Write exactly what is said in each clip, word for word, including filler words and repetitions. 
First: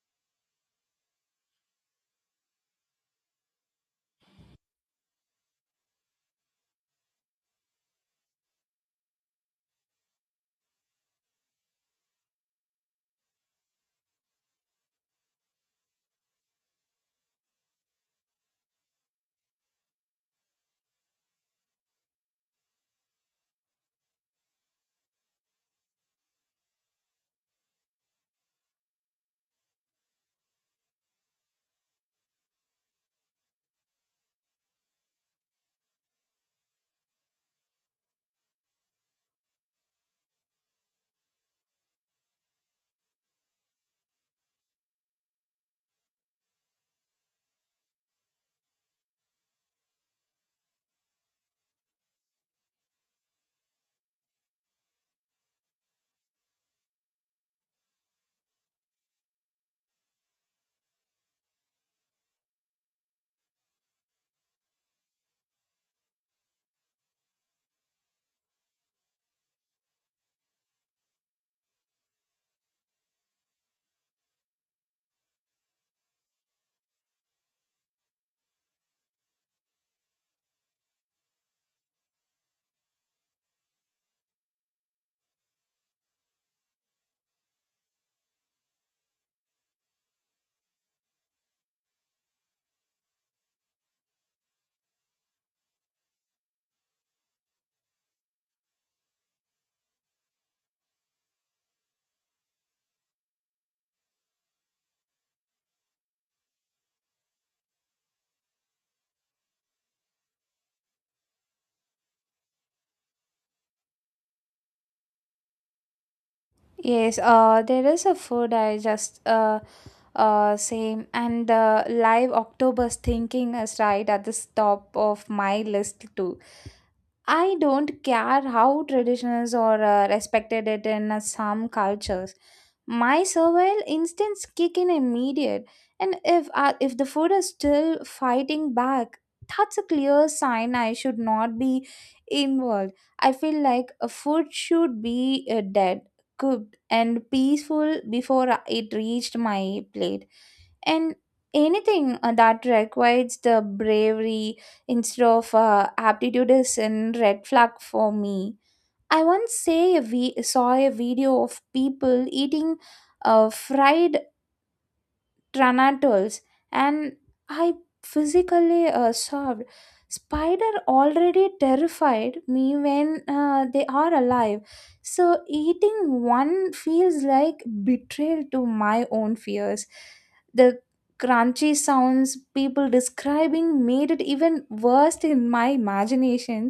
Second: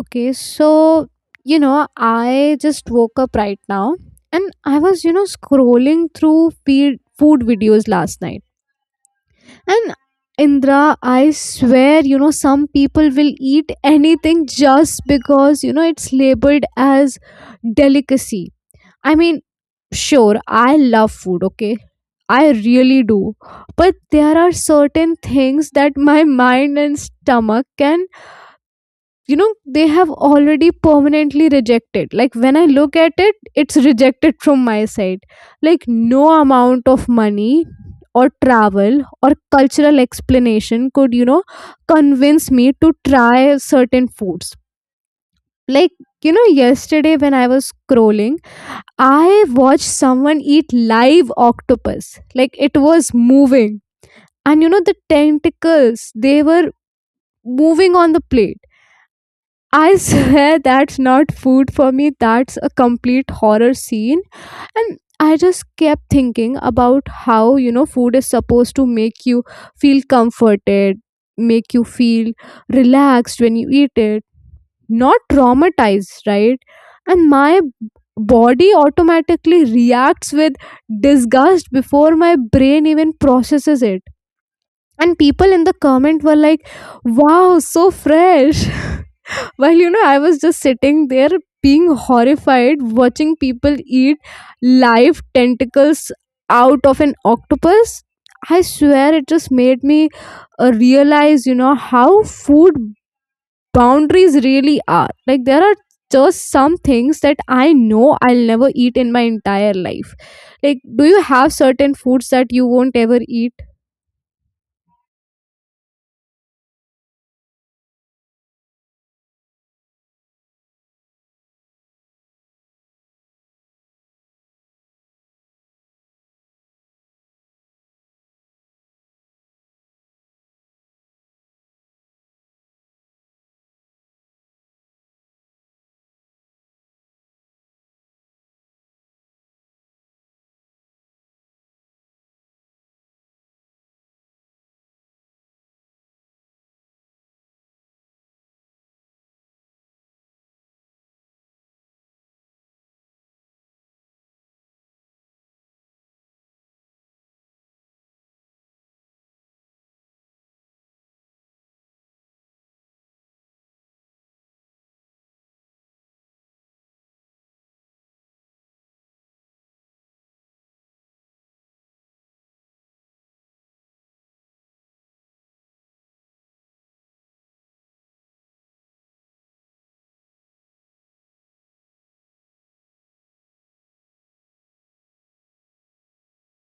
Okay, so you know, I just woke up right now and I was, you know, scrolling through feed, food videos last night. And Indra, I swear, you know, some people will eat anything just because, you know, it's labeled as delicacy. I mean, sure, I love food, okay? I really do. But there are certain things that my mind and stomach can you know they have already permanently rejected. Like when I look at it, it's rejected from my side. Like no amount of money or travel or cultural explanation could, you know convince me to try certain foods. Like, you know yesterday when I was scrolling, I watched someone eat live octopus. Like it was moving, and you know the tentacles, they were moving on the plate. I swear that's not food for me, that's a complete horror scene. And I just kept thinking about how, you know, food is supposed to make you feel comforted, make you feel relaxed when you eat it, not traumatized, right? And my b- body automatically reacts with disgust before my brain even processes it. And people in the comment were like, wow, so fresh. While, you know, I was just sitting there being horrified watching people eat live tentacles out of an octopus. I swear it just made me uh, realize, you know, how food boundaries really are. Like, there are just some things that I know I'll never eat in my entire life. Like, do you have certain foods that you won't ever eat? Yes, uh, there is a food I just uh, uh, same and the live octopus thinking is right at the top of my list too. I don't care how traditional or uh, respected it in uh, some cultures. My survival instincts kick in immediate, and if uh, if the food is still fighting back, that's a clear sign I should not be involved. I feel like a food should be uh, dead, cooked and peaceful before it reached my plate. And anything uh, that requires the bravery instead of uh, aptitude is a red flag for me. I once say a vi- saw a video of people eating uh, fried tranatals, and I physically uh, sobbed. Spider already terrified me when uh, they are alive, so eating one feels like betrayal to my own fears. The crunchy sounds people describing made it even worse in my imagination.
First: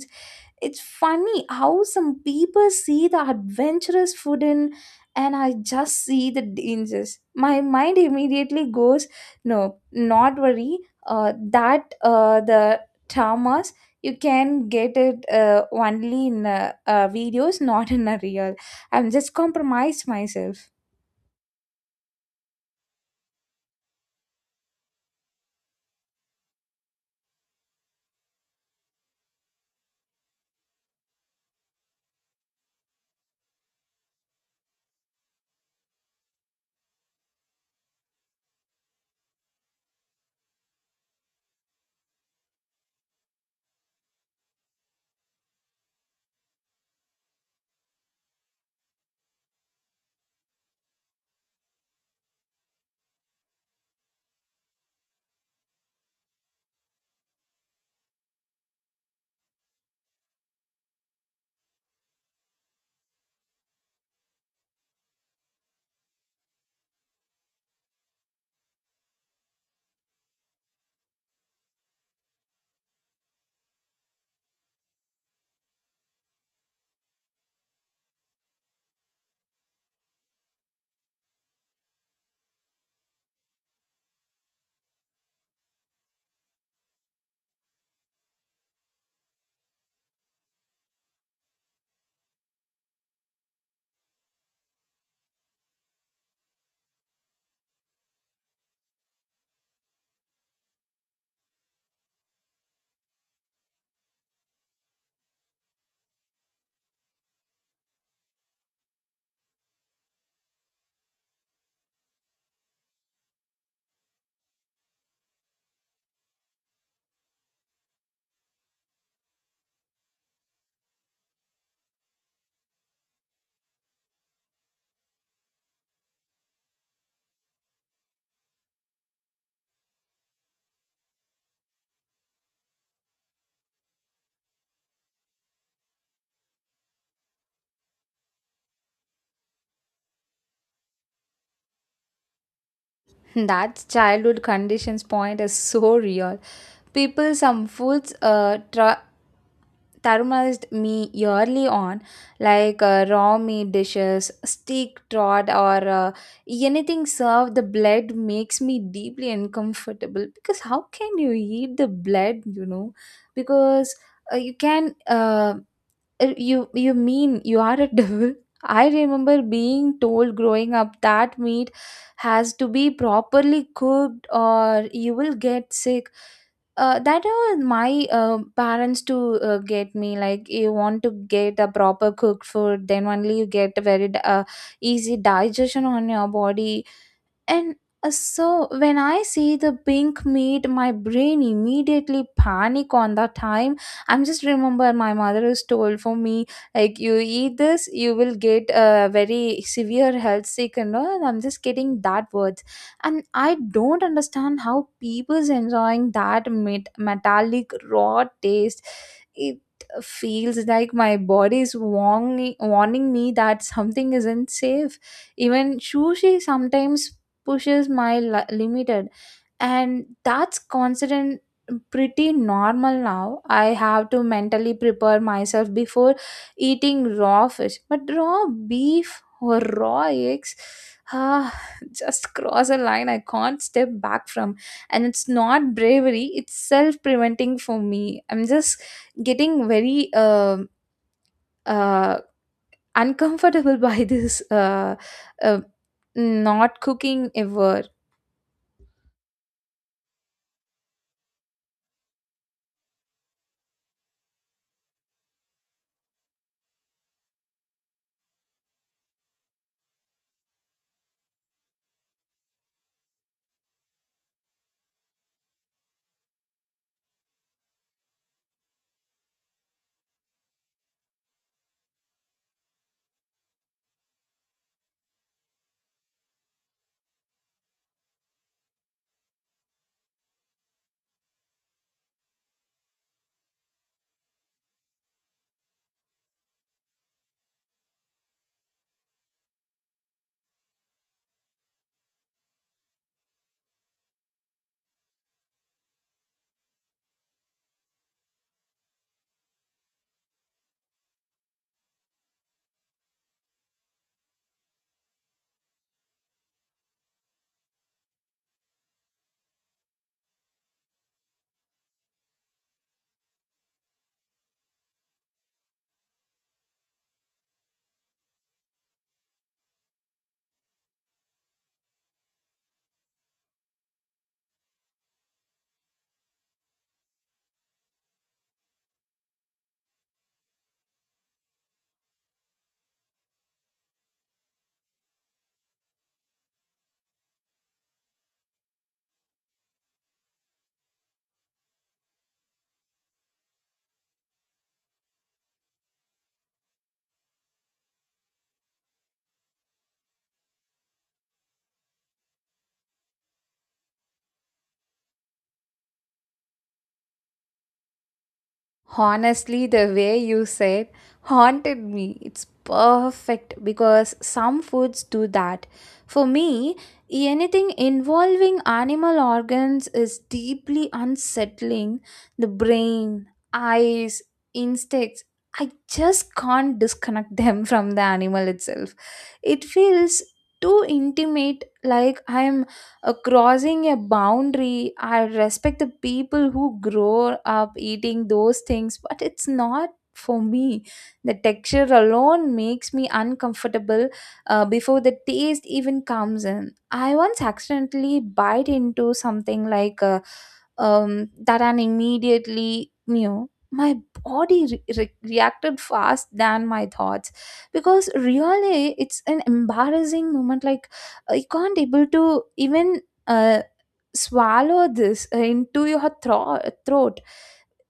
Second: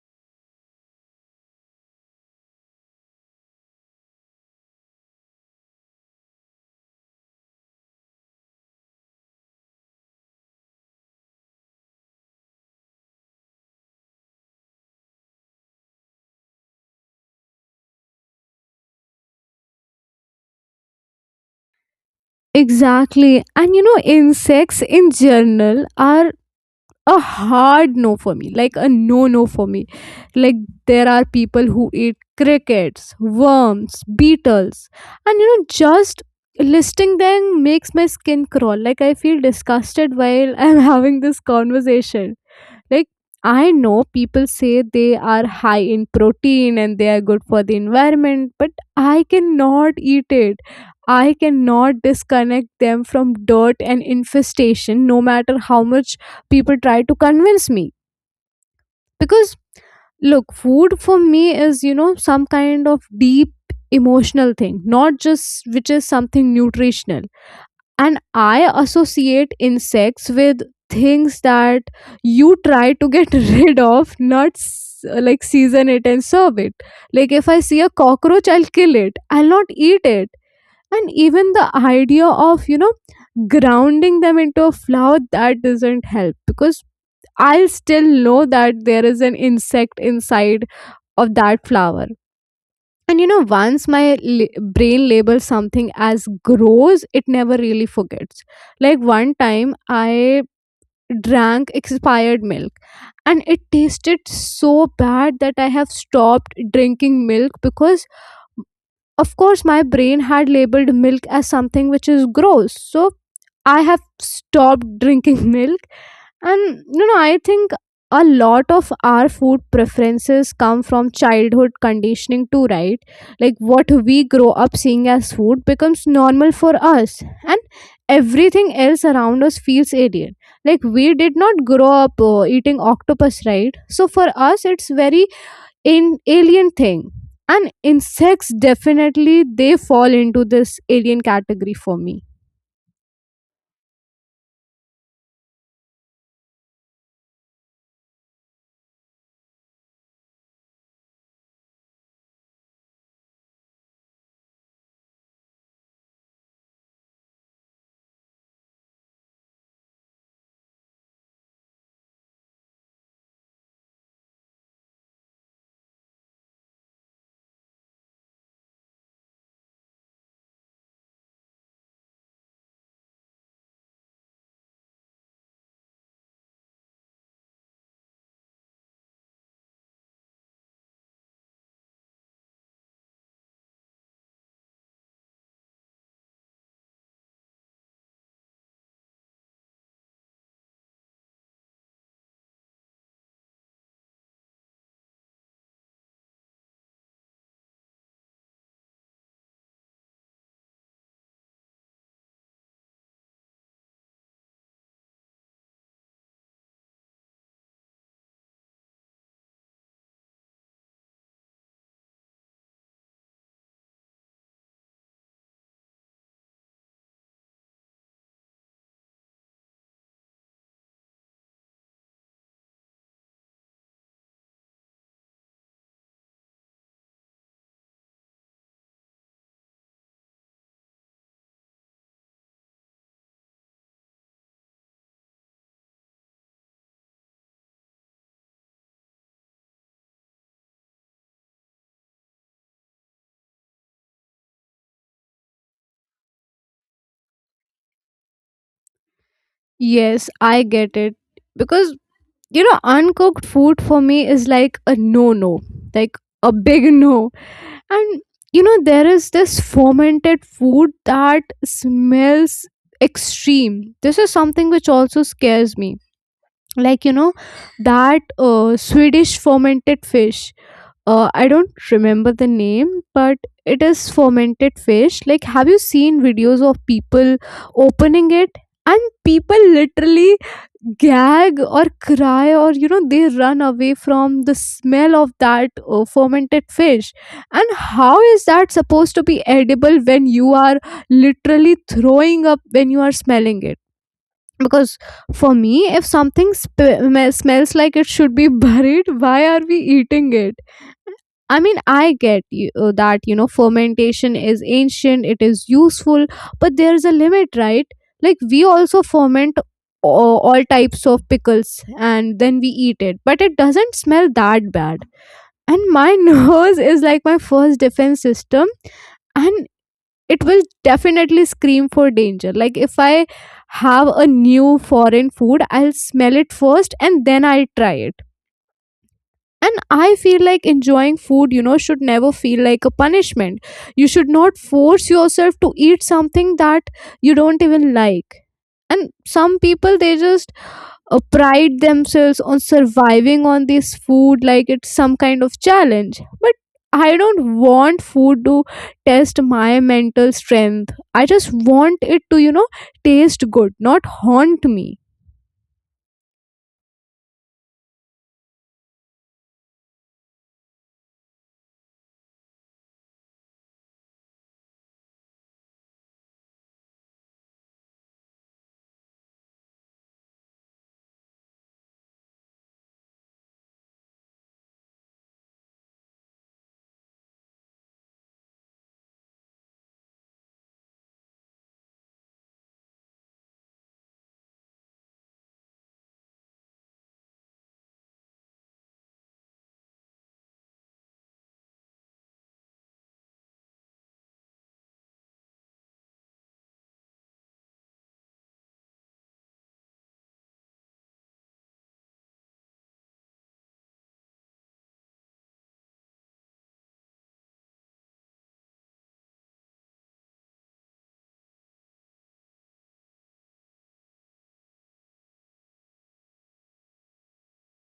It's funny how some people see the adventurous food in, and I just see the dangers. My mind immediately goes no, not worry. Uh, that uh, the traumas, you can get it uh, only in uh, uh, videos, not in a real. I'm just compromised myself. Exactly. And you know, insects in general are a hard no for me, like a no no for me. Like there are people who eat crickets, worms, beetles, and you know just listing them makes my skin crawl. Like I feel disgusted while I'm having this conversation. Like, I know people say they are high in protein and they are good for the environment, but I cannot eat it. I cannot disconnect them from dirt and infestation, no matter how much people try to convince me. Because, look, food for me is, you know, some kind of deep emotional thing, not just which is something nutritional. And I associate insects with things that you try to get rid of, not s- like season it and serve it. Like if I see a cockroach, I'll kill it, I'll not eat it. And even the idea of, you know grounding them into a flour, that doesn't help because I'll still know that there is an insect inside of that flower. And you know, once my li- brain labels something as gross, it never really forgets. Like one time, I drank expired milk and it tasted so bad that I have stopped drinking milk because of course, my brain had labeled milk as something which is gross. So I have stopped drinking milk. And, you know, I think a lot of our food preferences come from childhood conditioning, too, right? Like what we grow up seeing as food becomes normal for us. And everything else around us feels alien. Like we did not grow up uh, eating octopus, right? So for us, it's very in alien thing. And insects, definitely they fall into this alien category for me. That childhood conditions point is so real. People some foods uh, try tarumalized me yearly on, like uh, raw meat dishes, steak trot or uh, anything served the blood makes me deeply uncomfortable. Because how can you eat the blood, you know? Because uh, you can uh, er, You you mean you are a devil? I remember being told growing up that meat has to be properly cooked or you will get sick. Uh, that was my uh, parents to uh, get me, like you want to get a proper cooked food, then only you get a very di- uh, easy digestion on your body. And uh, so when I see the pink meat, my brain immediately panic on that time. I'm just remember my mother has told for me, like you eat this, you will get a very severe health sick and all. And I'm just getting that words, and I don't understand how people's enjoying that met- metallic raw taste. It feels like my body is warning warning me that something isn't safe. Even sushi sometimes pushes my li- limited, and that's constant pretty normal now. I have to mentally prepare myself before eating raw fish, but raw beef or raw eggs, ah, just cross a line I can't step back from. And it's not bravery, it's self preventing for me. I'm just getting very um uh, uncomfortable by this uh, uh, not cooking ever. Yes, I get it, because you know uncooked food for me is like a no no, like a big no. And you know there is this fermented food that smells extreme. This is something which also scares me. Like, you know that uh, Swedish fermented fish, uh, I don't remember the name, but it is fermented fish. Like, have you seen videos of people opening it? And people literally gag or cry, or you know, they run away from the smell of that uh, fermented fish. And how is that supposed to be edible when you are literally throwing up when you are smelling it? Because for me, if something sp- smells like it should be buried, why are we eating it? I mean, I get you, uh, that, you know, fermentation is ancient, it is useful, but there's a limit, right? Like, we also ferment all, all types of pickles and then we eat it, but it doesn't smell that bad. And my nose is like my first defense system, and it will definitely scream for danger. Like, if I have a new foreign food, I'll smell it first and then I'll try it. And I feel like enjoying food, you know, should never feel like a punishment. You should not force yourself to eat something that you don't even like. And some people, they just uh, pride themselves on surviving on this food like it's some kind of challenge. But I don't want food to test my mental strength. I just want it to, you know, taste good, not haunt me. Honestly, the way you said haunted me, it's perfect because some foods do that. For me, anything involving animal organs is deeply unsettling. The brain, eyes, instincts. I just can't disconnect them from the animal itself. It feels too intimate, like I am uh, crossing a boundary. I respect the people who grow up eating those things, but it's not for me. The texture alone makes me uncomfortable uh, before the taste even comes in. I once accidentally bite into something like uh, um, that, and immediately knew my body re- re- reacted fast than my thoughts. Because really it's an embarrassing moment, like you can't able to even uh, swallow this uh, into your thro- throat.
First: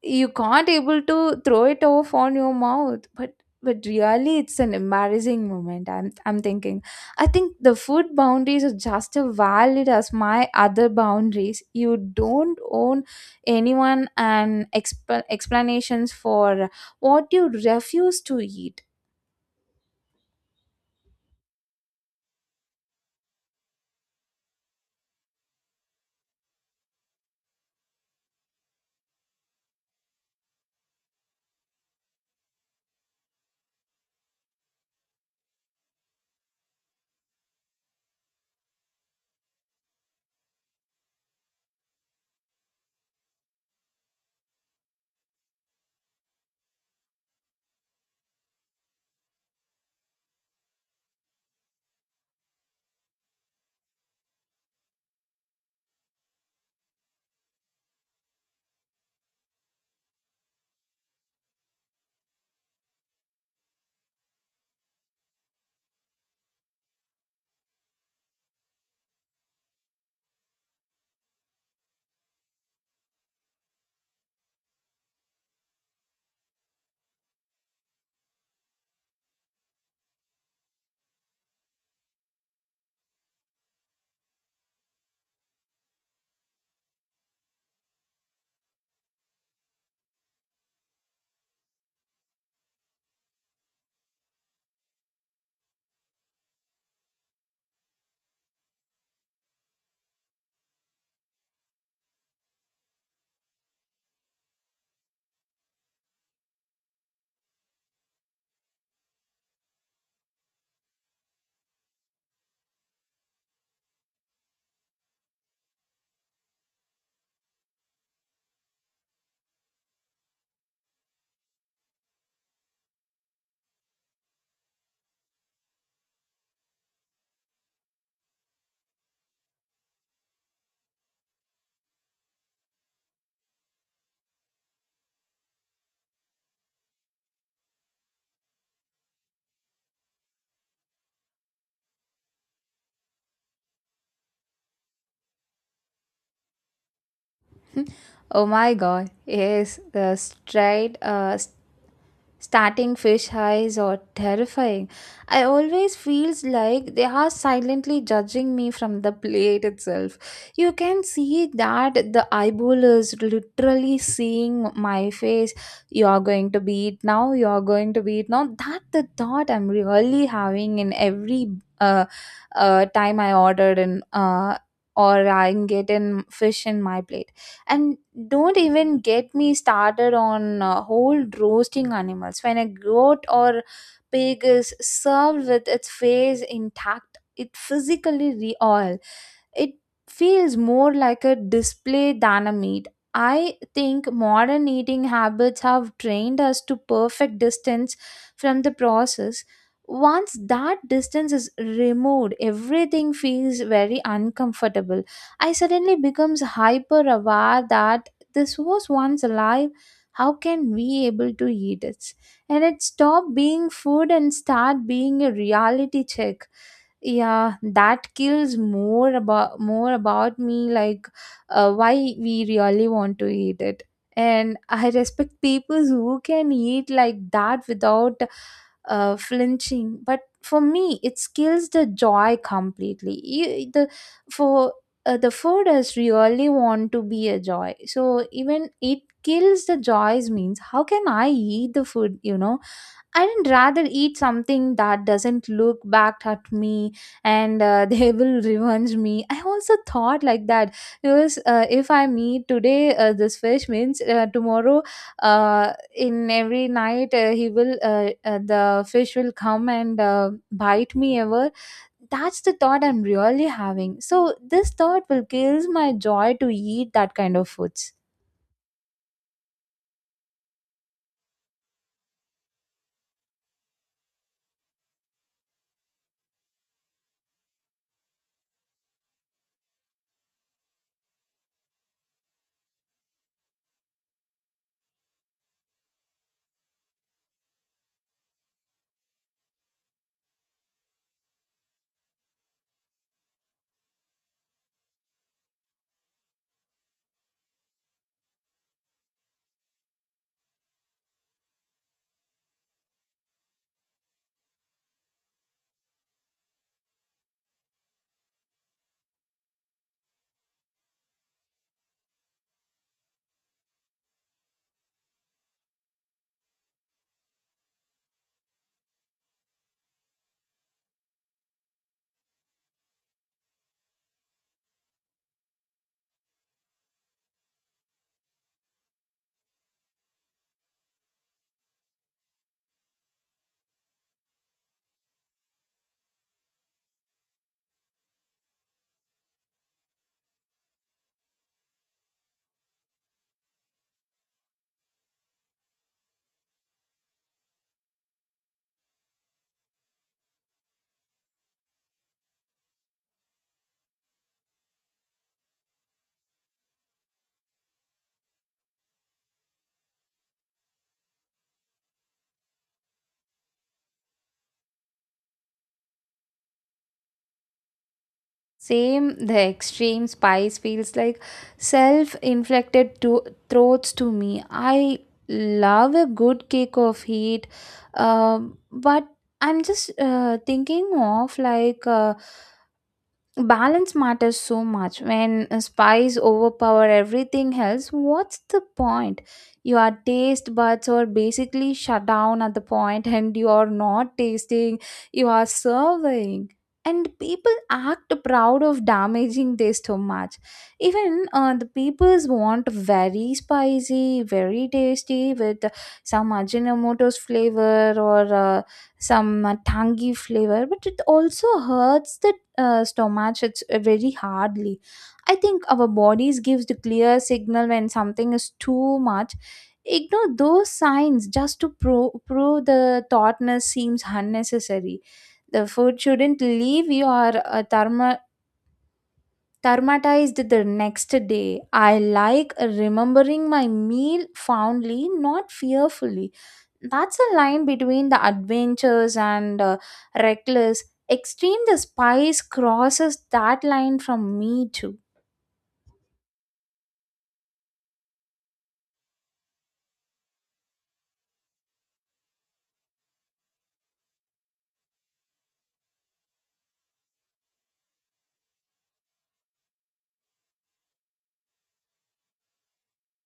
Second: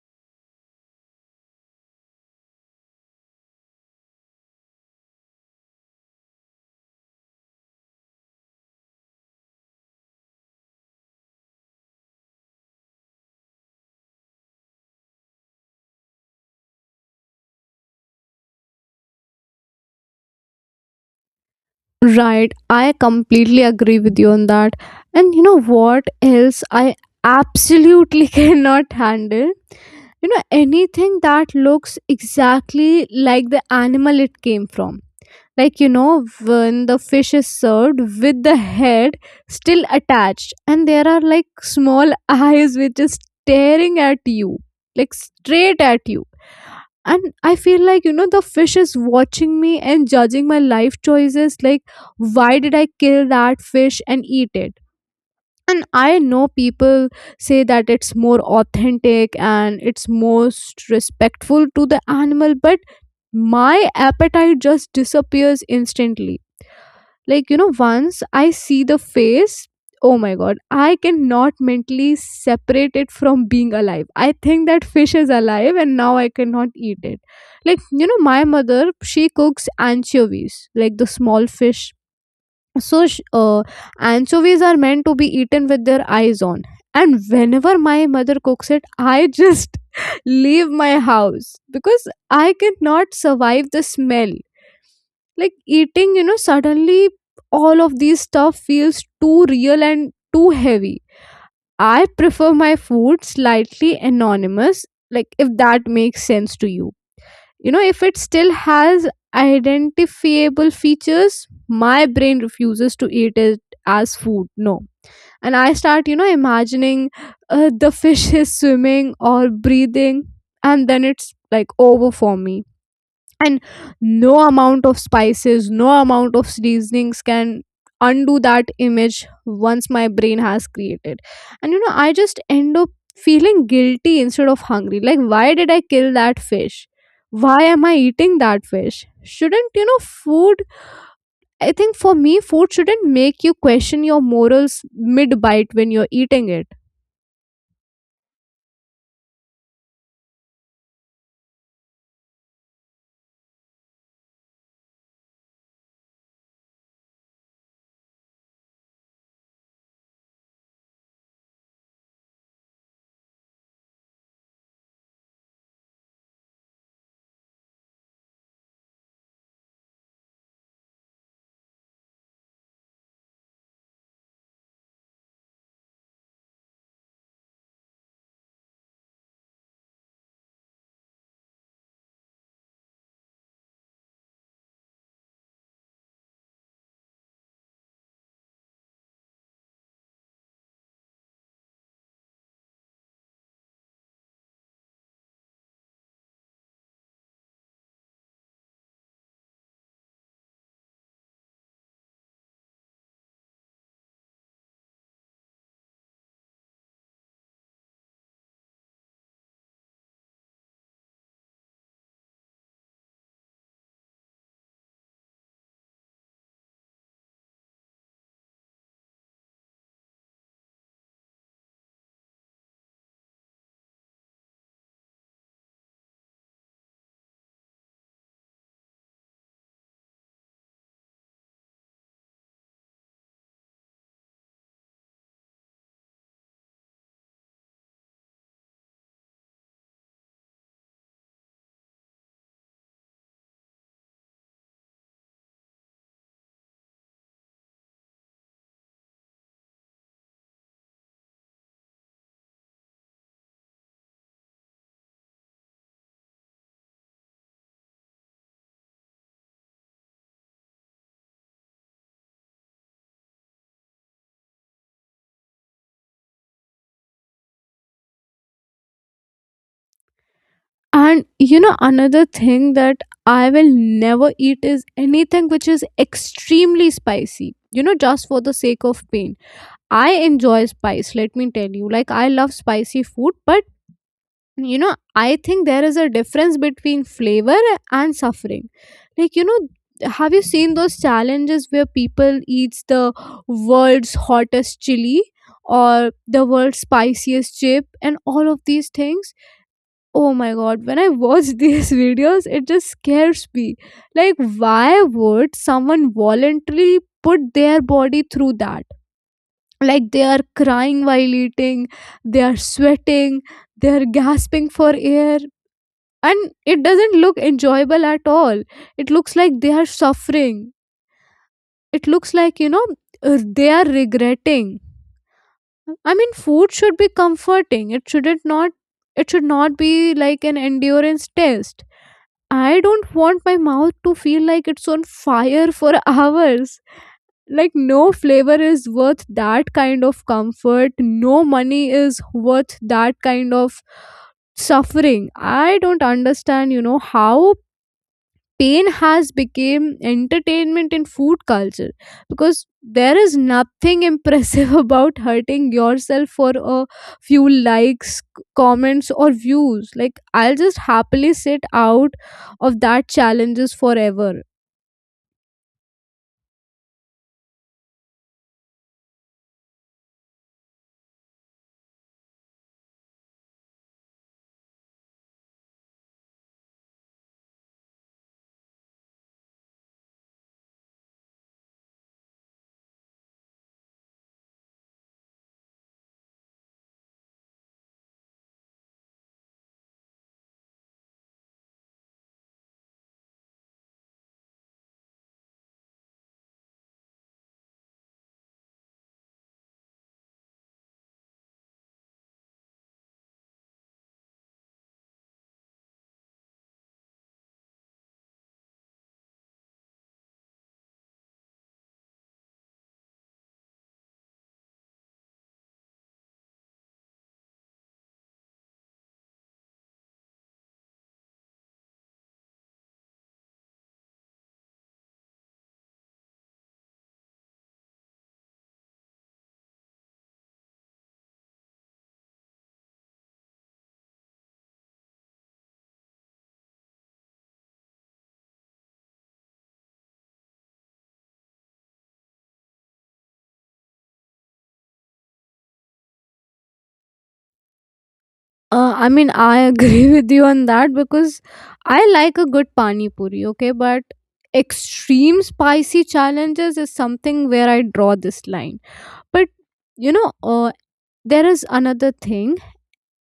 You can't able to throw it off on your mouth, but but really it's an embarrassing moment, i'm i'm thinking. I think the food boundaries are just as valid as my other boundaries. You don't own anyone and exp- explanations for what you refuse to eat. Right, I completely agree with you on that. And you know what else I absolutely cannot handle? You know, anything that looks exactly like the animal it came from. Like, you know, when the fish is served with the head still attached, and there are like small eyes which is staring at you, like straight at you. And I feel like, you know the fish is watching me and judging my life choices. Like why did I kill that fish and eat it? And I know people say that it's more authentic and it's most respectful to the animal, but my appetite just disappears instantly. Like, you know once I see the face, oh my god, I cannot mentally separate it from being alive. I think that fish is alive and now I cannot eat it. Like, you know my mother, she cooks anchovies, like the small fish. So sh- uh, anchovies are meant to be eaten with their eyes on. And whenever my mother cooks it, I just leave my house because I cannot survive the smell. Like eating, you know suddenly all of these stuff feels too real and too heavy. I prefer my food slightly anonymous, like if that makes sense to you. You know if it still has identifiable features, my brain refuses to eat it as food, no. And I start, you know imagining uh, the fish is swimming or breathing, and then it's like over for me. And no amount of spices, no amount of seasonings can undo that image once my brain has created. And you know I just end up feeling guilty instead of hungry. Like why did I kill that fish, why am I eating that fish? Shouldn't, you know food, I think for me food shouldn't make you question your morals mid bite when you're eating it. Oh my god, yes, the straight uh, starting fish eyes or terrifying. I always feels like they are silently judging me from the plate itself. You can see that the eyeball is literally seeing my face. You are going to be it now. You are going to be it now. That the thought I'm really having in every uh, uh, time I ordered in uh, or I'm getting fish in my plate. And don't even get me started on uh, whole roasting animals. When a goat or pig is served with its face intact, it physically re- all, it feels more like a display than a meat. I think modern eating habits have trained us to perfect distance from the process. Once that distance is removed, everything feels very uncomfortable. I suddenly becomes hyper aware that this was once alive. How can we able to eat it? And it stop being food and start being a reality check. Yeah, that kills more about more about me, like uh, why we really want to eat it. And I respect people who can eat like that without uh, flinching, but for me it kills the joy completely. You, the for uh, the food is really want to be a joy, so even it kills the joys means how can I eat the food, you know? I'd rather eat something that doesn't look back at me, and uh, they will revenge me. I also thought like that, because uh, if I meet today uh, this fish means uh, tomorrow uh, in every night uh, he will uh, uh, the fish will come and uh, bite me ever. That's the thought I'm really having. So this thought will kills my joy to eat that kind of foods. And you know, another thing that I will never eat is anything which is extremely spicy, you know, just for the sake of pain. I enjoy spice, let me tell you. Like, I love spicy food, but you know, I think there is a difference between flavor and suffering. Like, you know, have you seen those challenges where people eats the world's hottest chili or the world's spiciest chip and all of these things? Oh my god, when I watch these videos, it just scares me. Like, why would someone voluntarily put their body through that? Like, they are crying while eating, they are sweating, they are gasping for air, and it doesn't look enjoyable at all. It looks like they are suffering. It looks like, you know, uh, they are regretting. I mean, food should be comforting. It shouldn't not. It should not be like an endurance test. I don't want my mouth to feel like it's on fire for hours. Like, no flavor is worth that kind of comfort. No money is worth that kind of suffering. I don't understand, you know, how pain has become entertainment in food culture, because there is nothing impressive about hurting yourself for a few likes, c- comments or views. Like I'll just happily sit out of that challenges forever. Same, the extreme spice feels like self inflicted to- throats to me. I love a good kick of heat, um, but I'm just uh, thinking of like. Uh, balance matters so much. When spice overpower everything else, what's the point? Your taste buds are basically shut down at the point, and you are not tasting, you are serving. And people act proud of damaging their stomach. Even uh, the peoples want very spicy, very tasty with some ajinomoto's flavor or uh, some uh, tangy flavor, but it also hurts the uh, stomach, it's uh, very hardly. I think our bodies gives the clear signal when something is too much. Ignore those signs just to pro- prove the thoughtness seems unnecessary. The food shouldn't leave your uh, thermo traumatized the next day. I like remembering my meal fondly, not fearfully. That's a line between the adventures and uh, reckless. Extreme the spice crosses that line from me too. uh, I mean I agree with you on that because I like a good pani puri, okay? But extreme spicy challenges is something where I draw this line. But, you know uh, there is another thing.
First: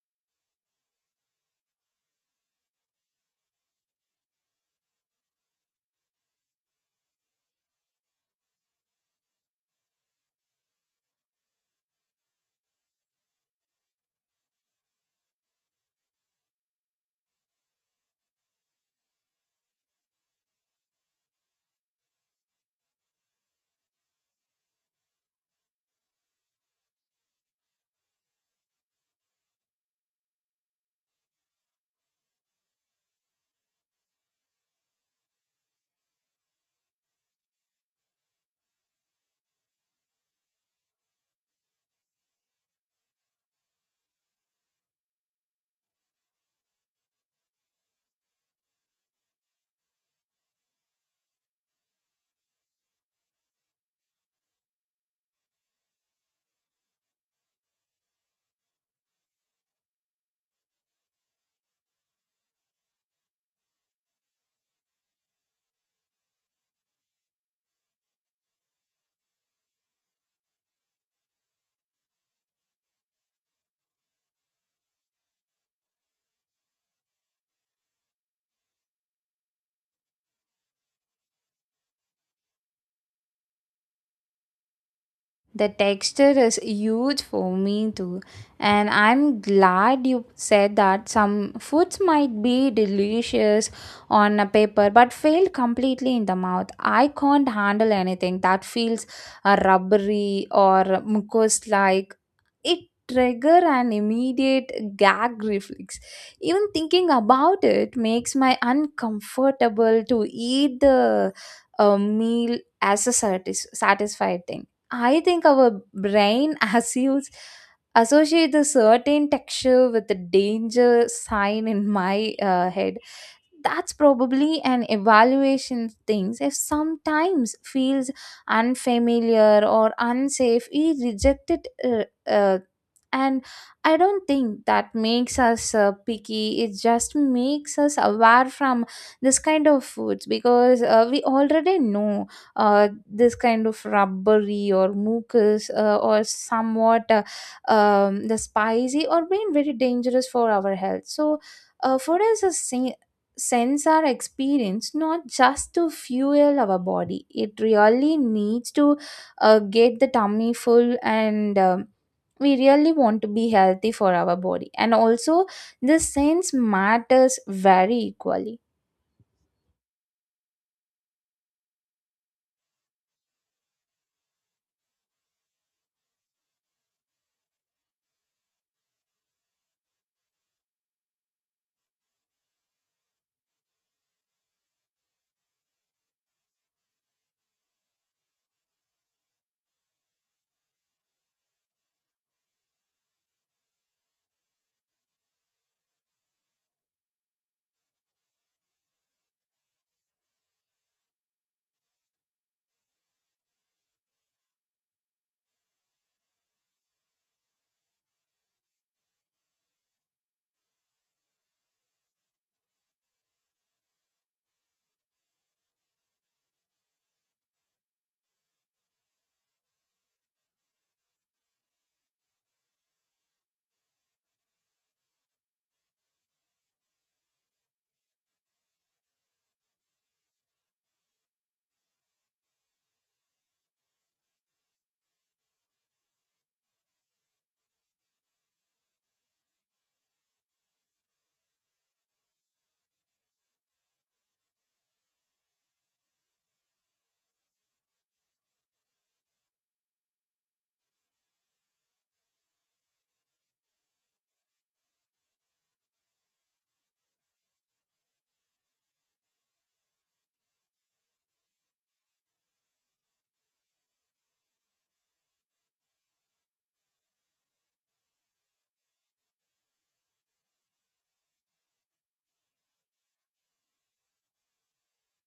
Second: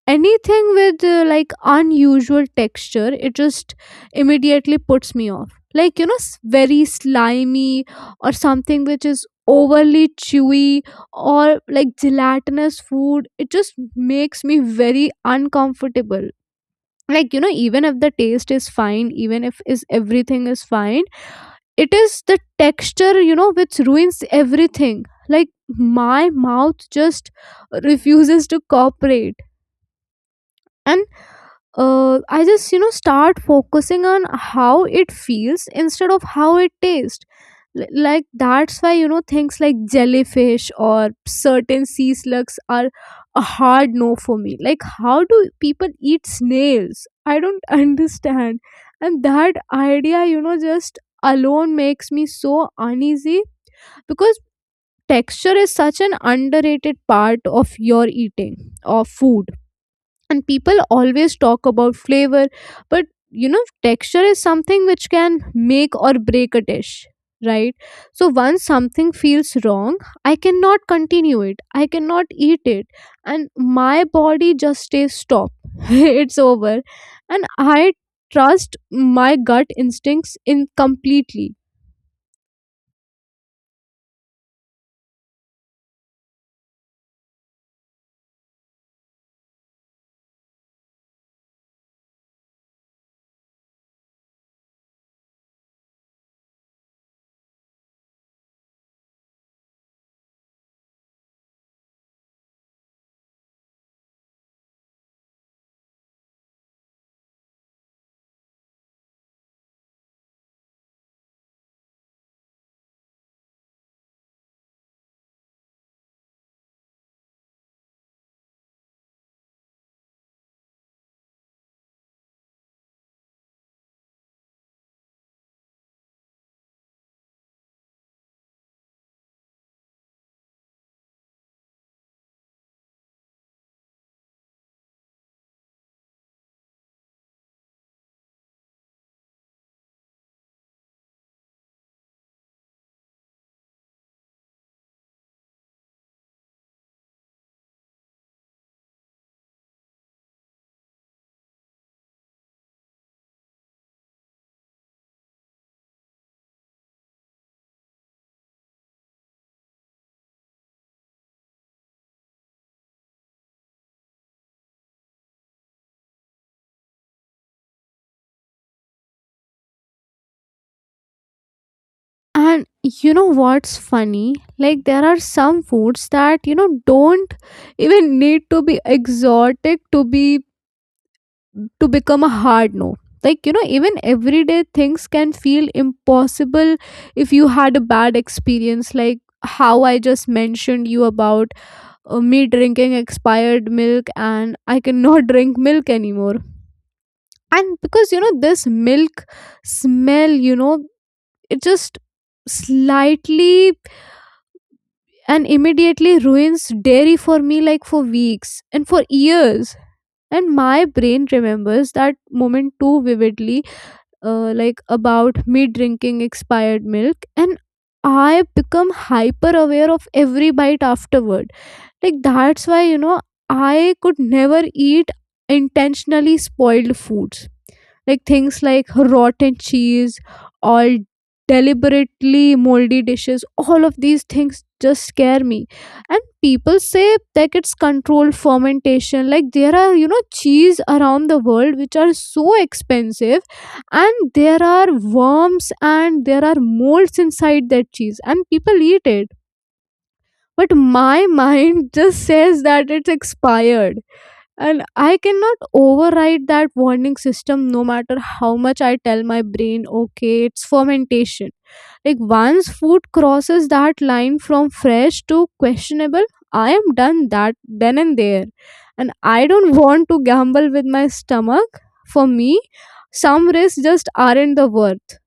Anything with uh, like unusual texture, it just immediately puts me off. Like, you know s- very slimy or something which is overly chewy or like gelatinous food, it just makes me very uncomfortable. Like, you know even if the taste is fine, even if is everything is fine, it is the texture, you know which ruins everything. Like my mouth just refuses to cooperate, and uh, I just, you know start focusing on how it feels instead of how it tastes. L- like that's why, you know things like jellyfish or certain sea slugs are a hard no for me. Like how do people eat snails? I don't understand. And that idea, you know, just alone makes me so uneasy because texture is such an underrated part of your eating of food, and people always talk about flavor, but you know texture is something which can make or break a dish, right? So once something feels wrong, I cannot continue it, I cannot eat it, and my body just stays stop. It's over, and I trust my gut instincts in completely. The texture is huge for me too, and I'm glad you said that. Some foods might be delicious on a paper but fail completely in the mouth. I can't handle anything that feels uh, rubbery or mucus like. It trigger an immediate gag reflex. Even thinking about it makes my uncomfortable to eat the uh, meal as a satis- satisfied thing. I think our brain assumes associate the certain texture with the danger sign in my uh, head. That's probably an evaluation things. If sometimes feels unfamiliar or unsafe, we reject it, uh, uh, and I don't think that makes us uh, picky. It just makes us aware from this kind of foods, because uh, we already know uh, this kind of rubbery or mucus uh, or somewhat uh, um, the spicy or being very dangerous for our health. So uh, food is a sen- sense our experience, not just to fuel our body. It really needs to uh, get the tummy full, and um, we really want to be healthy for our body, and also the sense matters very equally. And you know what's funny, like there are some foods that you know don't even need to be exotic to be to become a hard no. Like you know even everyday things can feel impossible if you had a bad experience, like how I just mentioned you about uh, me drinking expired milk, and I cannot drink milk anymore. And because you know this milk smell, you know, it just slightly and immediately ruins dairy for me, like for weeks and for years, and my brain remembers that moment too vividly. Uh, like about me drinking expired milk, and I become hyper aware of every bite afterward. Like that's why you know I could never eat intentionally spoiled foods. Like things like rotten cheese or deliberately moldy dishes, all of these things just scare me. And people say that it's controlled fermentation. Like there are, you know, cheese around the world which are so expensive, and there are worms and there are molds inside that cheese and people eat it, but my mind just says that it's expired, and I cannot override that warning system no matter how much I tell my brain okay it's fermentation. Like once food crosses that line from fresh to questionable, I am done that, then and there. And I don't want to gamble with my stomach. For me, some risks just aren't the worth.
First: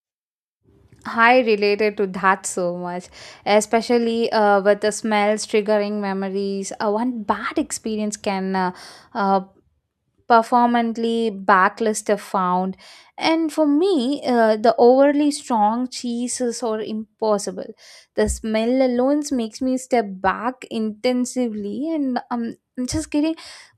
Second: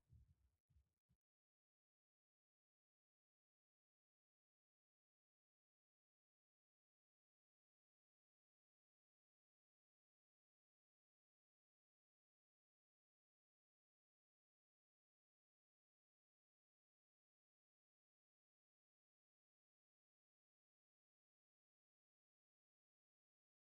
I related to that so much, especially uh, with the smells triggering memories. Uh, one bad experience can uh, uh, performantly backlist if found. And for me uh, the overly strong cheeses are impossible. The smell alone makes me step back intensively, and um, I'm just getting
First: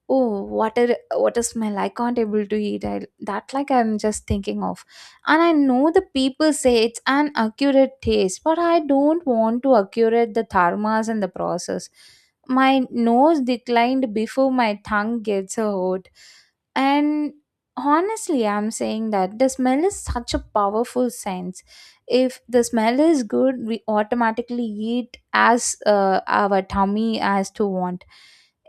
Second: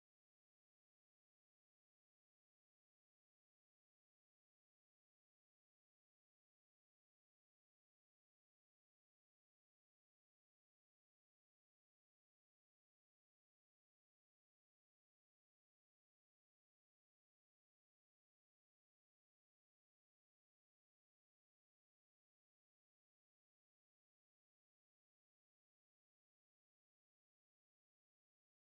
oh, what a what a smell, I can't able to eat I, that like I'm just thinking of. And I know the people say it's an accurate taste, but I don't want to accurate the dharmas and the process. My nose declined before my tongue gets a hold. And honestly, I'm saying that the smell is such a powerful sense. If the smell is good, we automatically eat as uh, our tummy as to want.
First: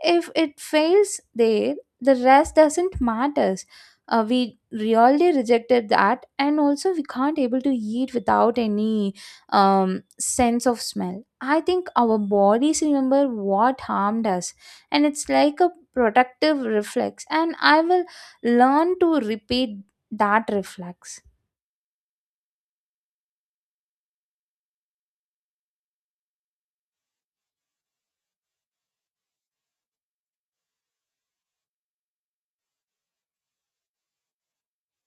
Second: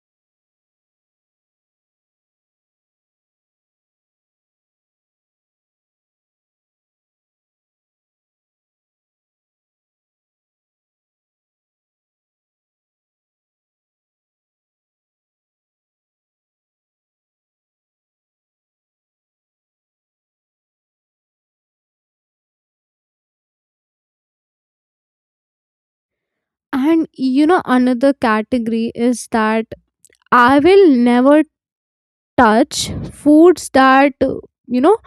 If it fails there, the rest doesn't matters. Uh, we really rejected that, and also we can't able to eat without any um, sense of smell. I think our bodies remember what harmed us, and it's like a protective reflex, and I will learn to repeat that reflex. And you know another category is that I will never touch foods that uh, you know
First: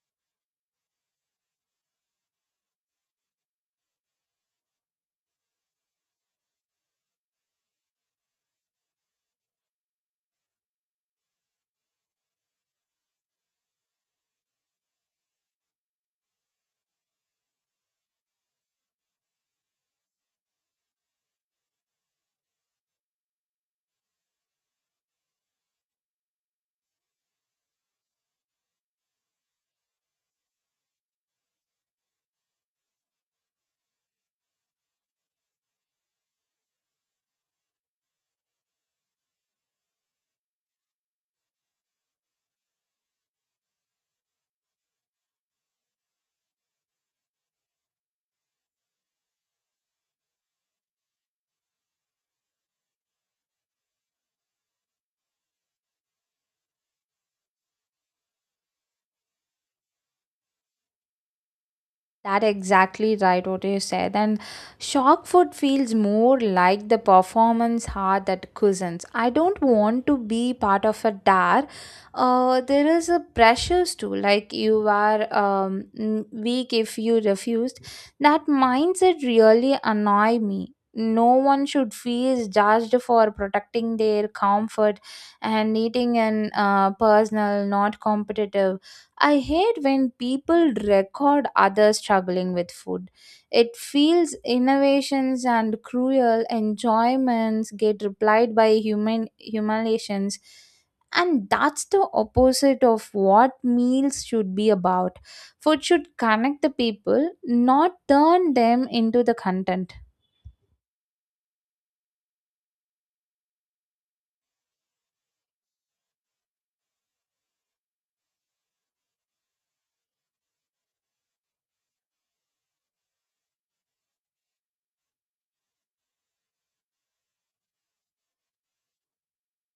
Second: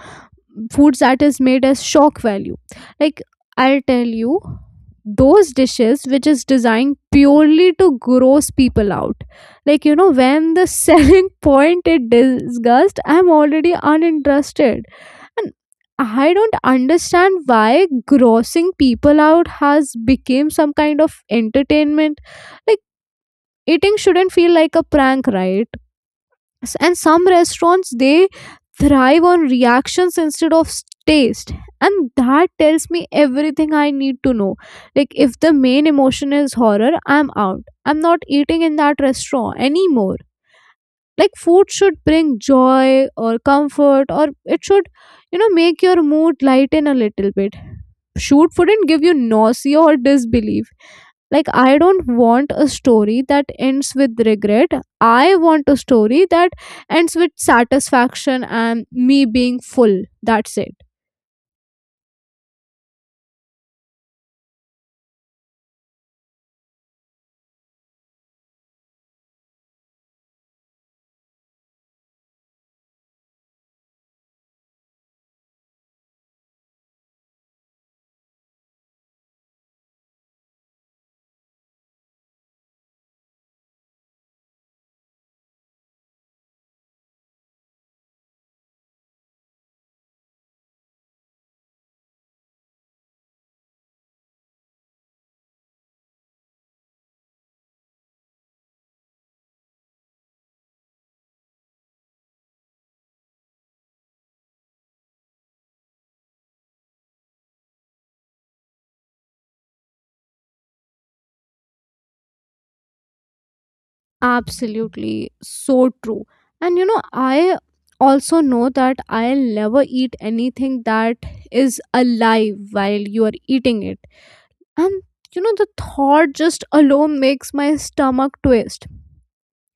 foods that is made as shock value. Like I'll tell you, those dishes which is designed purely to gross people out, like you know when the selling point it disgust, I'm already uninterested. And I don't understand why grossing people out has become some kind of entertainment. Like eating shouldn't feel like a prank, right? S- and some restaurants they thrive on reactions instead of s- taste, and that tells me everything I need to know. Like if the main emotion is horror, I'm out, I'm not eating in that restaurant anymore. Like food should bring joy or comfort, or it should you know make your mood lighten a little bit. Food shouldn't give you nausea or disbelief. Like I don't want a story that ends with regret, I want a story that ends with satisfaction and me being full. That's it. That exactly right what you said. And shock food feels more like the performance heart that cushions. I don't want to be part of a dare. Uh, there is a pressures too, like you are um, mm, weak if you refused. That mindset really annoy me. No one should feel judged for protecting their comfort, and eating in uh, personal, not competitive. I hate when people record others struggling with food. It feels innovations and cruel enjoyments get replied by human humiliations. And that's the opposite of what meals should be about. Food should connect the people, not turn them into the content. Absolutely so true. And you know, I also know that I'll never eat anything that is alive while you are eating it. And you know, the thought just alone makes my stomach twist.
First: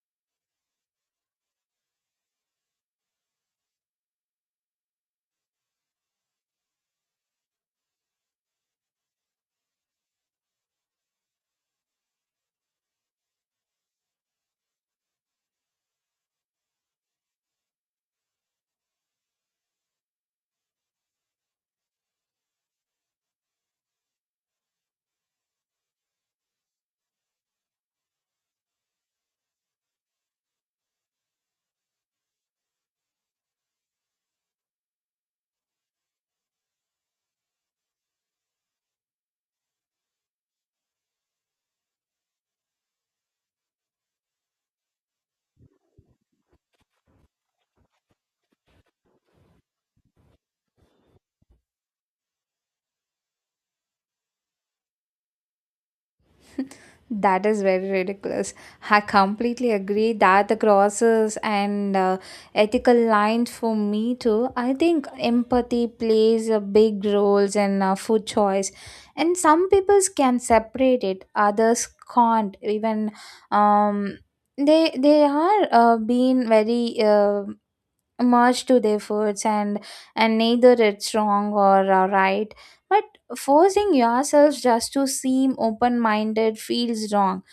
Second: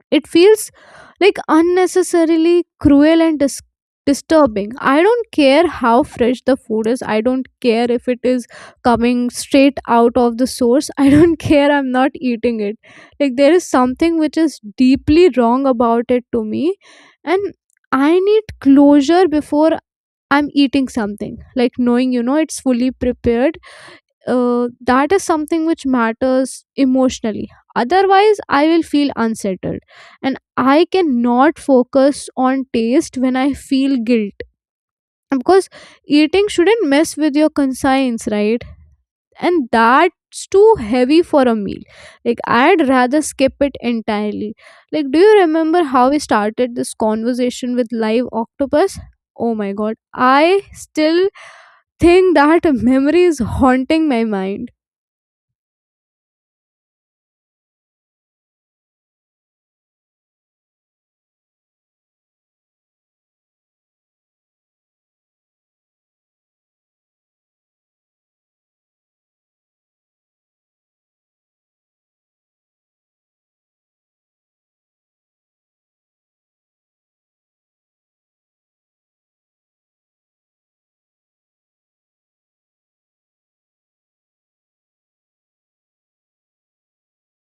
It feels like unnecessarily cruel and dis- disturbing. I don't care how fresh the food is. I don't care if it is coming straight out of the source. I don't care. I'm not eating it. Like, there is something which is deeply wrong about it to me. And I need closure before I'm eating something. Like, knowing, you know, it's fully prepared, uh, that is something which matters emotionally. Otherwise, I will feel unsettled. And I cannot focus on taste when I feel guilt. Because eating shouldn't mess with your conscience, right? And that's too heavy for a meal. Like, I'd rather skip it entirely. Like, do you remember how we started this conversation with live octopus? Oh my god, I still think that memory is haunting my mind. That is very ridiculous. I completely agree that the crosses and uh, ethical lines for me too. I think empathy plays a big roles in uh, food choice, and some people can separate it, others can't. Even um, they they are uh, being very uh, merged to their foods, and and neither it's wrong or uh, right. But forcing yourself just to seem open minded feels wrong.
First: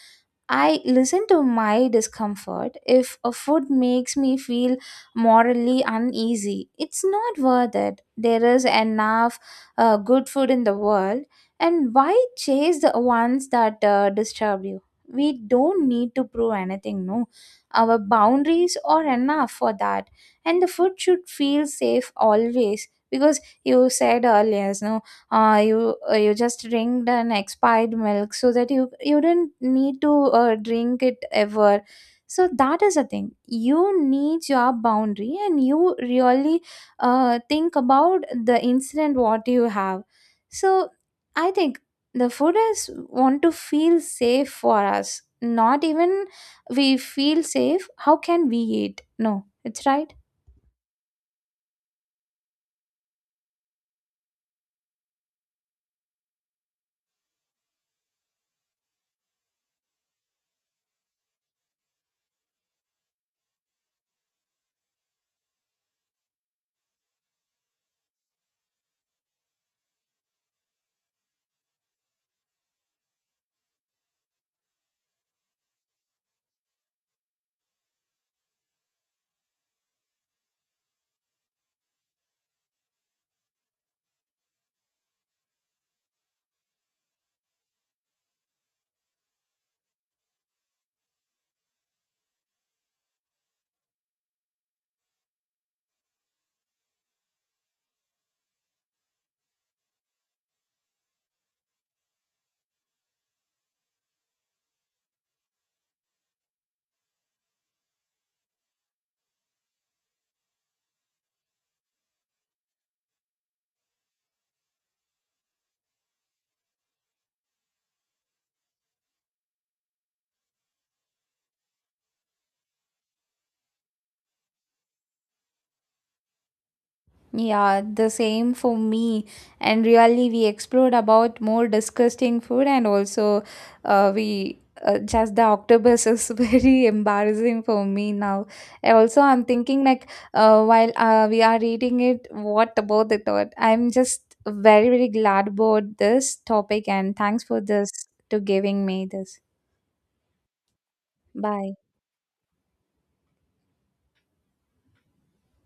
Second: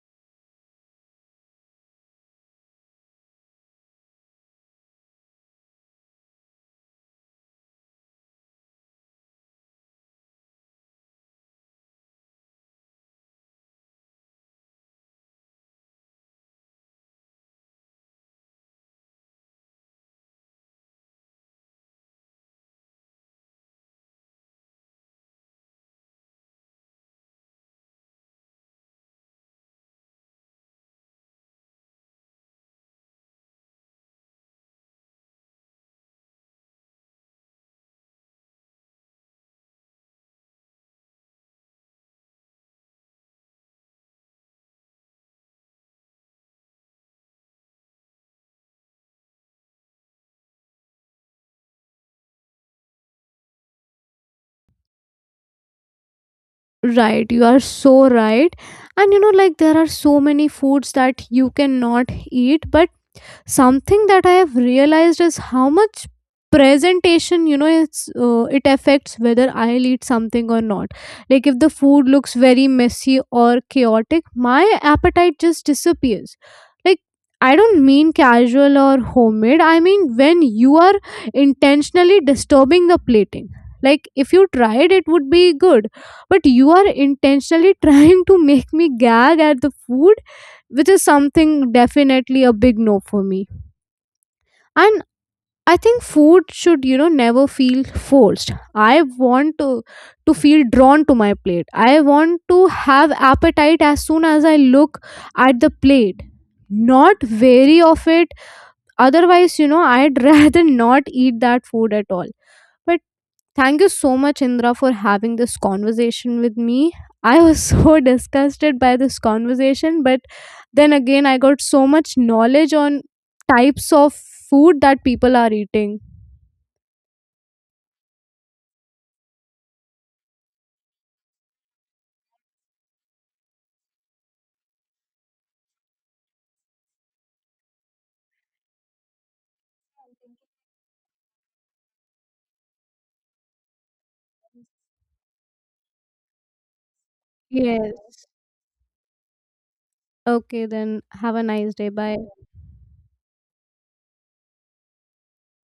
I listen to my discomfort. If a food makes me feel morally uneasy, it's not worth it. There is enough uh, good food in the world, and why chase the ones that uh, disturb you? We don't need to prove anything, no. Our boundaries are enough for that, and the food should feel safe always. Because you said earlier, no, uh, you uh, you just drink an expired milk, so that you you didn't need to uh, drink it ever. So that is a thing, you need your boundary, and you really uh, think about the incident what you have. So I think the food is want to feel safe for us. Not even we feel safe, how can we eat? No, it's right. Right, you are so right. And you know, like there are so many foods that you cannot eat, but something that I have realized is how much presentation, you know, it's uh, it affects whether I'll eat something or not. Like if the food looks very messy or chaotic, my appetite just disappears. Like I don't mean casual or homemade, I mean when you are intentionally disturbing the plating. Like if you tried it would be good, but you are intentionally trying to make me gag at the food, which is something definitely a big no for me. And I think food should you know never feel forced. I want to to feel drawn to my plate. I want to have appetite as soon as I look at the plate, not wary of it. Otherwise you know I'd rather not eat that food at all. But thank you so much Indra for having this conversation with me. I was so disgusted by this conversation, but then again, I got so much knowledge on types of food that people are eating. Yeah, the same for me. And really, we explored about more disgusting food, and also, uh, we uh, just the octopus is very embarrassing for me now. And also, I'm thinking like, uh, while uh, we are eating it, what about the thought? I'm just very, very glad about this topic, and thanks for this Yes. to giving me this. Okay, then have a nice Bye. day. Bye.